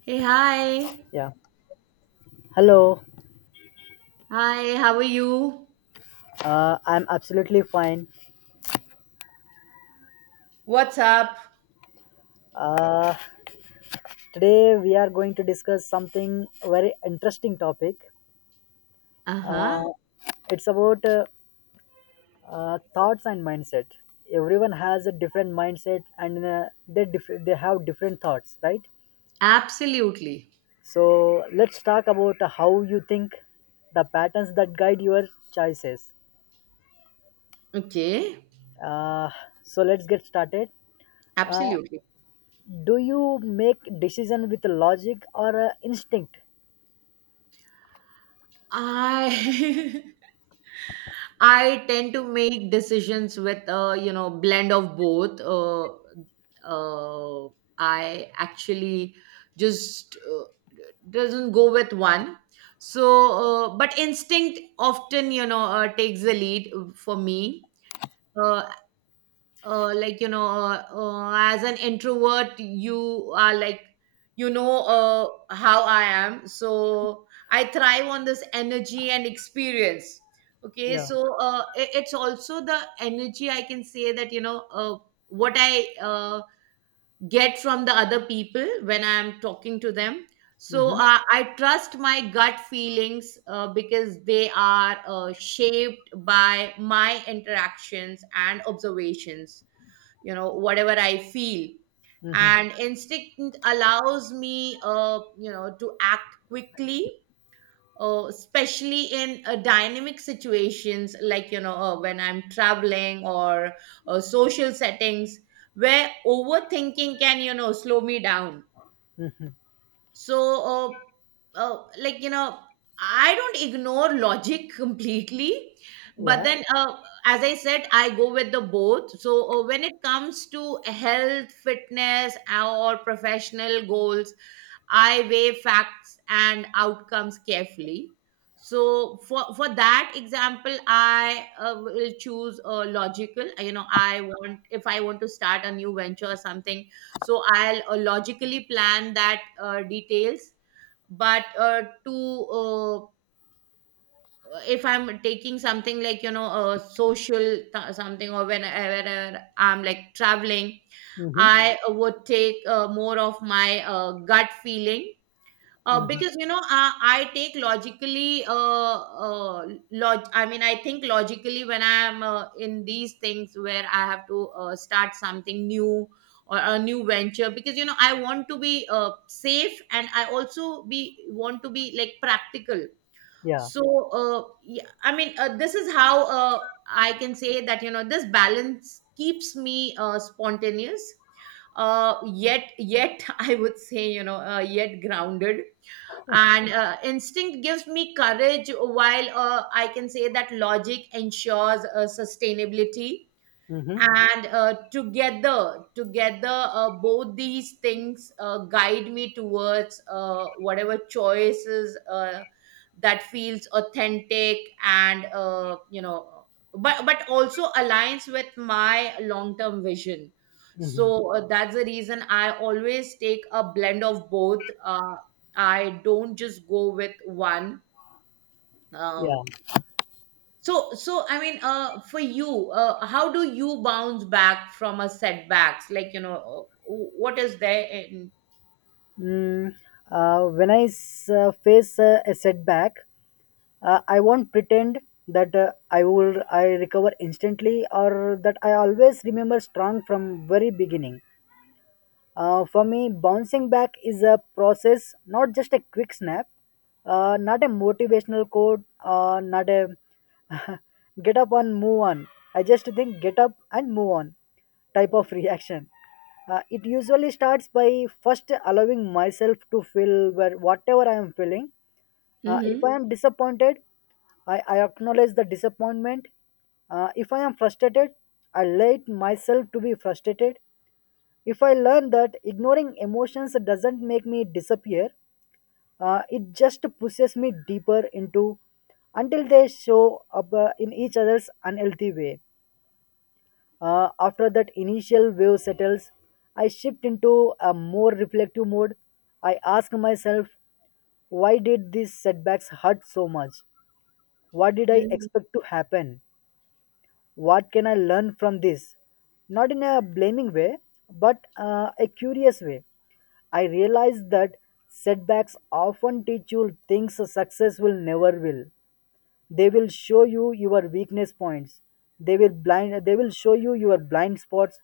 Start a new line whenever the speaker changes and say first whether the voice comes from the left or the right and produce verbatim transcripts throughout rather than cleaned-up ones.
right: Hey, hi.
left: Yeah. Hello.
right: Hi, how are you?
left: Uh, I'm absolutely fine.
right: What's up?
left: Uh, today we are going to discuss something very interesting topic.
right: Uh-huh.
left: Uh, it's about uh, uh, thoughts and mindset. Everyone has a different mindset, and uh, they diff- they have different thoughts, right?
right: Absolutely.
left: So let's talk about how you think, the patterns that guide your choices.
right: Okay,
left: Uh, so let's get started. Uh,
right: absolutely.
left: do you make decision with logic or uh, instinct?
right: I I tend to make decisions with a, you know, blend of both. Uh, uh, I actually just uh, doesn't go with one. So, uh, but instinct often, you know, uh, takes the lead for me. Uh. Uh, like you know uh, uh, as an introvert you are like you know uh, how I am, so I thrive on this energy and experience. Okay,
left: Yeah.
right: so uh, i- it's also the energy, I can say that, you know, uh, what I uh, get from the other people when I'm talking to them. So
left: Mhm.
right: uh, I trust my gut feelings, uh, because they are uh, shaped by my interactions and observations, you know, whatever I feel.
left: Mhm.
right: And instinct allows me, uh you know, to act quickly, uh, especially in uh, dynamic situations, like you know, uh, when I'm traveling or uh, social settings, where overthinking can, you know, slow me down. So uh, uh, like you know, I don't ignore logic completely, but
left: Yeah.
right: then, uh, as I said, I go with the both. So uh, when it comes to health, fitness, or professional goals, I weigh facts and outcomes carefully. So for for that example, I uh, will choose a logical. You know, I want if I want to start a new venture or something, so I'll uh, logically plan that uh, details. But uh, to uh, if I'm taking something like you know, a social th- something, or whenever I'm like traveling,
left: Mhm.
right: I would take uh, more of my uh, gut feeling, uh,
left: Mhm.
right: because you know, I, I take logically uh, uh log- I mean, I think logically when I am uh, in these things where I have to uh, start something new, or a new venture, because you know, I want to be uh, safe, and I also be want to be like practical.
left: Yeah.
right: So uh, yeah, I mean, uh, this is how uh, I can say that, you know, this balance keeps me uh, spontaneous, uh, yet yet I would say, you know, uh, yet grounded. And uh, instinct gives me courage, while uh, I can say that logic ensures uh, sustainability.
left: Mhm.
right: And uh, together together uh, both these things uh, guide me towards uh, whatever choices uh, that feels authentic, and uh, you know, but but also aligns with my long term vision. So uh, that's the reason I always take a blend of both. uh, I don't just go with one. Um
left: Yeah.
right: so, so I mean, uh, for you, uh, how do you bounce back from a setbacks? Like, you know, uh, what is there in?
left: Mm, uh, when I s- uh, face uh, a setback, uh, I won't pretend that uh, I will I recover instantly or that I always remember strong from very beginning. Uh, for me, bouncing back is a process, not just a quick snap, uh, not a motivational quote, uh, not a get up and move on. I just think get up and move on type of reaction. Uh, it usually starts by first allowing myself to feel where whatever I am feeling. Uh, if I
right: Mhm.
left: am disappointed, I, I acknowledge the disappointment. Uh, if I am frustrated, I let myself to be frustrated. If I learn that ignoring emotions doesn't make me disappear, uh, it just pushes me deeper into until they show up uh, in each other's unhealthy way. Uh, after that initial wave settles, I shift into a more reflective mode. I ask myself, why did these setbacks hurt so much? What did I
right: Mhm.
left: expect to happen? What can I learn from this? Not in a blaming way, but uh, a curious way. I realize that setbacks often teach you things success will never will. They will show you your weakness points. They will blind they will show you your blind spots,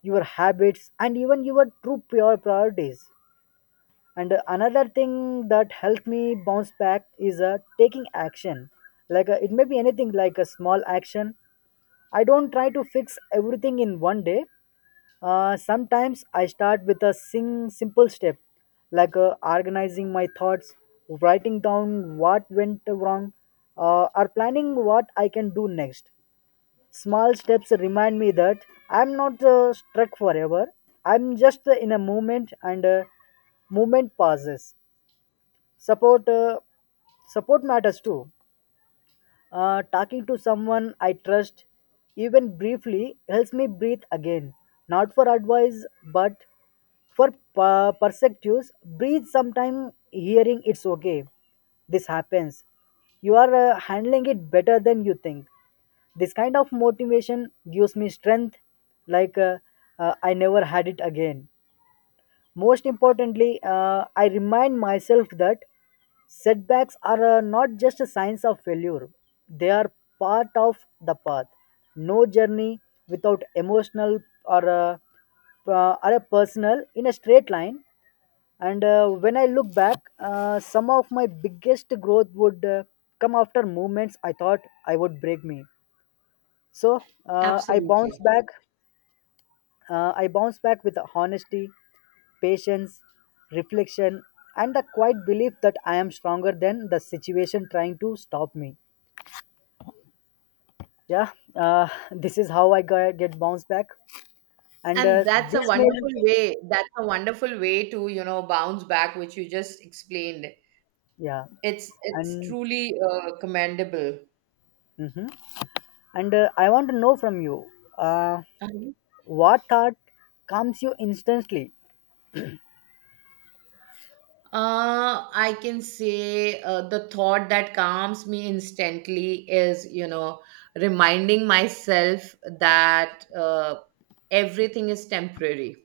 left: your habits and even your true pure priorities. And another thing that helped me bounce back is uh, taking action, like uh, it may be anything, like a small action. I don't try to fix everything in one day. uh, sometimes I start with a sing simple step, like uh, organizing my thoughts, writing down what went wrong, uh, or planning what I can do next. Small steps remind me that I'm not uh, stuck forever. I'm just in a moment and uh, movement passes. Support, uh, support matters too. Uh, talking to someone I trust, even briefly, helps me breathe again. Not for advice, but for uh, perspectives. Breathe sometime, hearing it's okay. This happens. You are uh, handling it better than you think. This kind of motivation gives me strength, like uh, uh, I never had it again. Most importantly, uh, I remind myself that setbacks are uh, not just a signs of failure. They are part of the path. No journey without emotional or uh, uh, are a personal in a straight line. And uh, when I look back, uh, some of my biggest growth would uh, come after moments I thought I would break me. So uh, I bounce
right: Absolutely.
left: back. Uh, I bounce back with honesty, patience, reflection, and the quiet belief that I am stronger than the situation trying to stop me. Yeah, uh, this is how I got, get bounced back, and
right: And
left: uh,
right: that's a
left: this may
right: wonderful way. That's a wonderful way to, you know, bounce back, which you just explained.
left: yeah,
right: It's it's
left: and
right: truly uh, commendable.
left: mhm. And uh, I want to know from you, uh, what thought comes you instantly?
right: Uh, I can say uh, the thought that calms me instantly is, you know, reminding myself that uh, everything is temporary.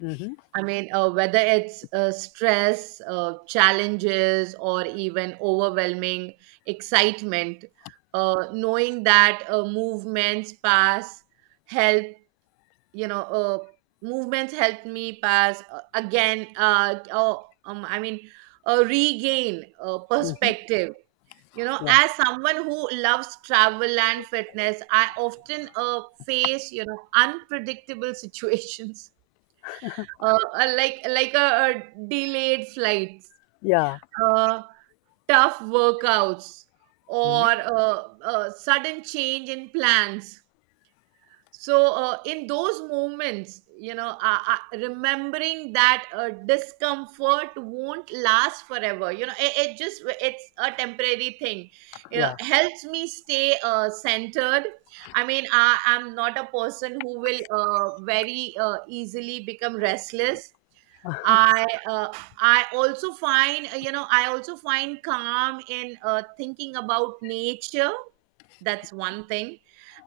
left: Mm-hmm.
right: I mean, uh, whether it's uh, stress, uh, challenges, or even overwhelming excitement, uh, knowing that uh, movements pass, help, you know, uh, movements helped me pass uh, again uh, oh, um, I mean, uh, regain uh,
left: Mm-hmm.
right: perspective. You know,
left: Yeah.
right: as someone who loves travel and fitness, I often uh, face, you know, unpredictable situations, uh, uh, like like a, a delayed flights,
left: Yeah.
right: uh, tough workouts,
left: Mhm.
right: or uh, a sudden change in plans. So uh, in those moments, you know, uh, uh, remembering that uh, discomfort won't last forever, you know, it, it just it's a temporary thing, it
left: Yeah.
right: helps me stay uh, centered. I mean, I, I'm not a person who will uh, very uh, easily become restless. I uh, I also find, uh, you know, I also find calm in uh, thinking about nature. That's one thing.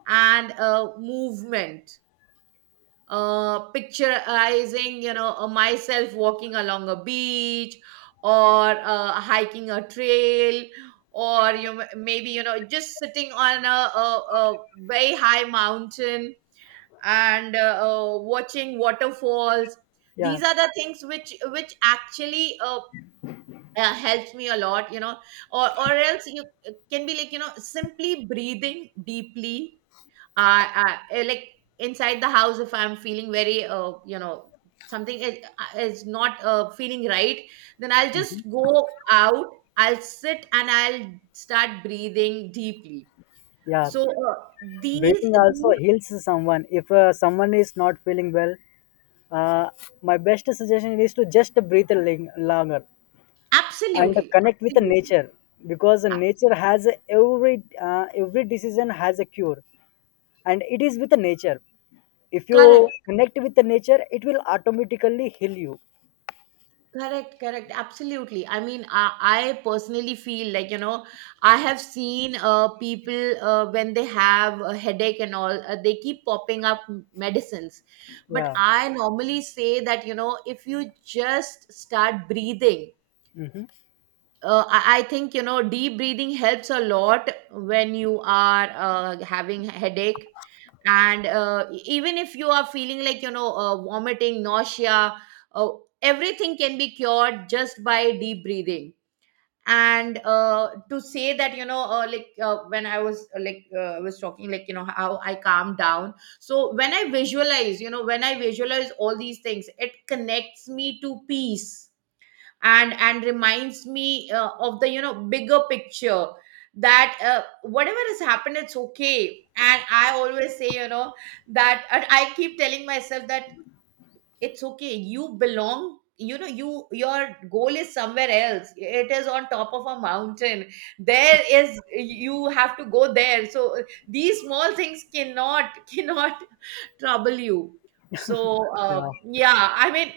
right: And uh, movement, uh, picturizing, you know, uh, myself walking along a beach, or uh, hiking a trail, or you know, maybe you know, just sitting on a, a, a very high mountain, and uh, uh, watching waterfalls.
left: Yeah.
right: These are the things which which actually uh, uh, helps me a lot, you know. Or or else, you, it can be like you know, simply breathing deeply, uh, uh eh, like inside the house, if I'm feeling very, uh, you know, something is, is not uh, feeling right, then I'll just go out, I'll sit, and I'll start breathing deeply.
left: Yeah.
right: So uh, these,
left: Breathing also
right: these
left: heals someone if uh, someone is not feeling well. uh, my best suggestion is to just breathe a ling- longer and
right: absolutely,
left: connect with the
right: absolutely
left: nature, because
right: absolutely
left: nature has every uh, every decision has a cure, and it is with the nature. If you
right: correct.
left: connect with the nature, it will automatically heal you.
right: Correct, correct, absolutely. I mean, I, I personally feel like, you know, I have seen uh, people uh, when they have a headache and all, uh, they keep popping up m- medicines. But
left: Yeah.
right: I normally say that, you know, if you just start breathing,
left: Hmm.
right: uh, I, I think, you know, deep breathing helps a lot when you are uh, having headache. And uh, e- even if you are feeling like you know, uh, vomiting nausea, uh, everything can be cured just by deep breathing. And uh, to say that, you know, uh, like uh, when I was uh, like uh, I was talking like you know, how I calm down, so when I visualize, you know, when I visualize all these things, it connects me to peace, and and reminds me, uh, of the, you know, bigger picture, that uh, whatever has happened, it's okay. And I always say, you know, that, and I keep telling myself that, it's okay, you belong, you know, you your goal is somewhere else, it is on top of a mountain, there is you have to go there. So uh, these small things cannot cannot trouble you. So uh,
left: Yeah.
right: yeah, I mean,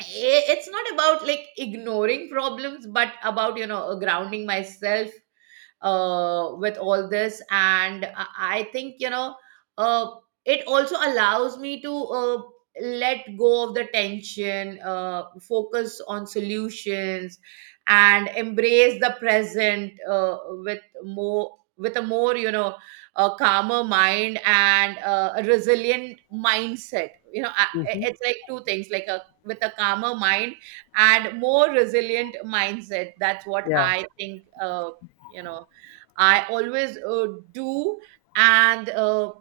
right: i- it's not about like ignoring problems, but about you know, uh, grounding myself uh, with all this. And I I think, you know, uh, it also allows me to uh, let go of the tension, uh, focus on solutions, and embrace the present uh, with more with a more, you know, a calmer mind, and uh, a resilient mindset. You know, I,
left: Hmm.
right: it's like two things, like a with a calmer mind and more resilient mindset, that's what
left: Yeah.
right: I think, uh, you know, I always uh, do. And uh,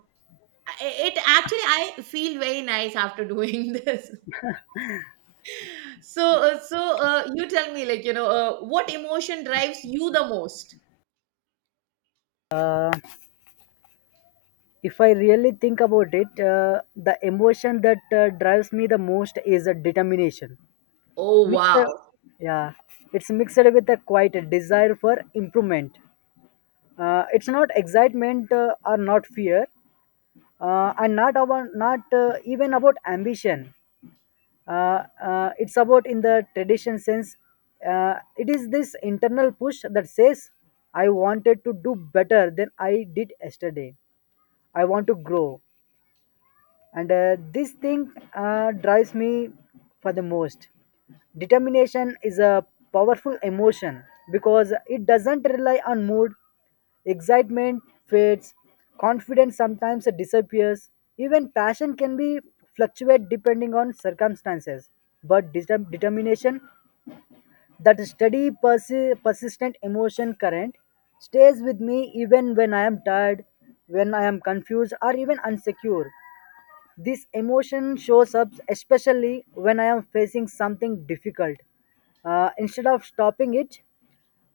right: it actually, I feel very nice after doing this. So, uh, so uh, you tell me, like you know, uh, what emotion drives you the most?
left: uh, if I really think about it, uh, the emotion that uh, drives me the most is a determination
right: Oh
left: mixed.
right: wow,
left: Yeah, it's mixed with a quite desire for improvement. uh, it's not excitement uh, or not fear, uh, and not about not uh, even about ambition. uh, uh, it's about in the tradition sense. uh, it is this internal push that says I wanted to do better than I did yesterday. I want to grow, and uh, this thing uh, drives me for the most. Determination is a powerful emotion because it doesn't rely on mood. Excitement fades, confidence sometimes disappears. Even passion can be fluctuate depending on circumstances. But deter- determination, that steady, persi- persistent emotion current, stays with me even when I am tired, when I am confused, or even insecure. This emotion shows up especially when I am facing something difficult. Uh, instead of stopping it,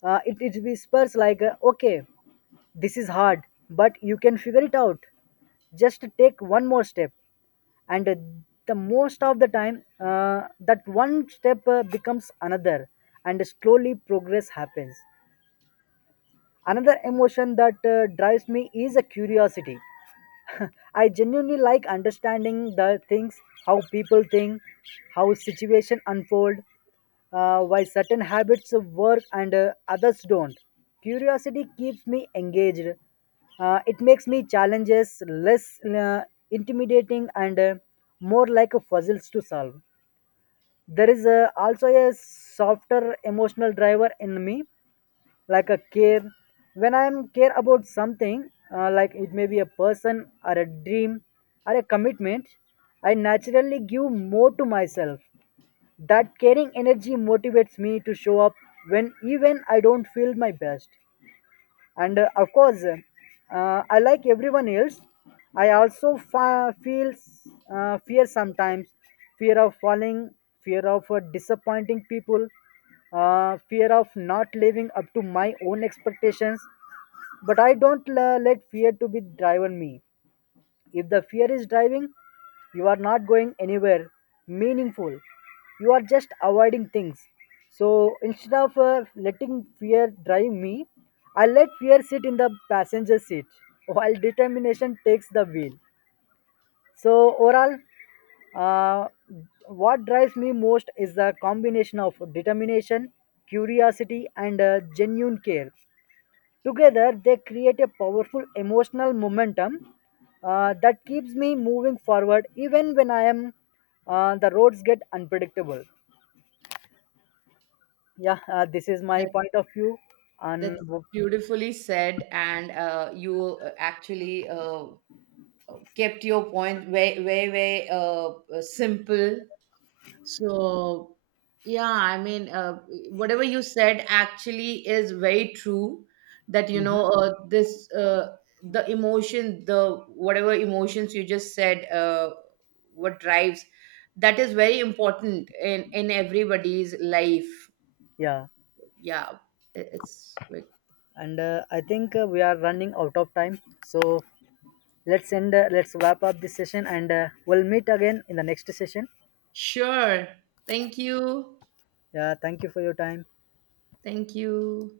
left: uh, it, it whispers like, uh, okay, this is hard, but you can figure it out. Just take one more step. And uh, the most of the time, uh, that one step uh, becomes another, and slowly progress happens. Another emotion that uh, drives me is a curiosity. I genuinely like understanding the things, how people think, how situation unfold, uh, why certain habits work and uh, others don't. Curiosity keeps me engaged. Uh, it makes me challenges less uh, intimidating and uh, more like a puzzles to solve. There is uh, also a softer emotional driver in me like a care. When I am care about something, uh, like it may be a person or a dream or a commitment, I naturally give more to myself. That caring energy motivates me to show up when even I don't feel my best. And uh, of course uh, I, like everyone else, I also fa- feel uh, fear sometimes. Fear of falling, fear of uh, disappointing people, uh, fear of not living up to my own expectations. But I don't uh, let fear to be driven me. If the fear is driving, you are not going anywhere meaningful. You are just avoiding things. So instead of uh, letting fear drive me, I let fear sit in the passenger seat while determination takes the wheel. So overall, uh, what drives me most is the combination of determination, curiosity, and uh, genuine care. Together, they create a powerful emotional momentum uh, that keeps me moving forward even when I am uh, the roads get unpredictable. Yeah, uh, this is my
right: that
left: point of view. And
right: that's beautifully said. And uh, you uh, actually uh, kept your point very very very uh, uh, simple. So, yeah, I mean, uh, whatever you said actually is very true, that, you know, uh, this, uh, the emotion, the whatever emotions you just said, uh, what drives, that is very important in, in everybody's life.
left: yeah,
right: Yeah, it- it's like,
left: and uh, I think uh, we are running out of time. So let's end, uh, let's wrap up this session and uh, we'll meet again in the next session.
right: sure. Thank you.
left: Yeah, thank you for your time.
right: Thank you.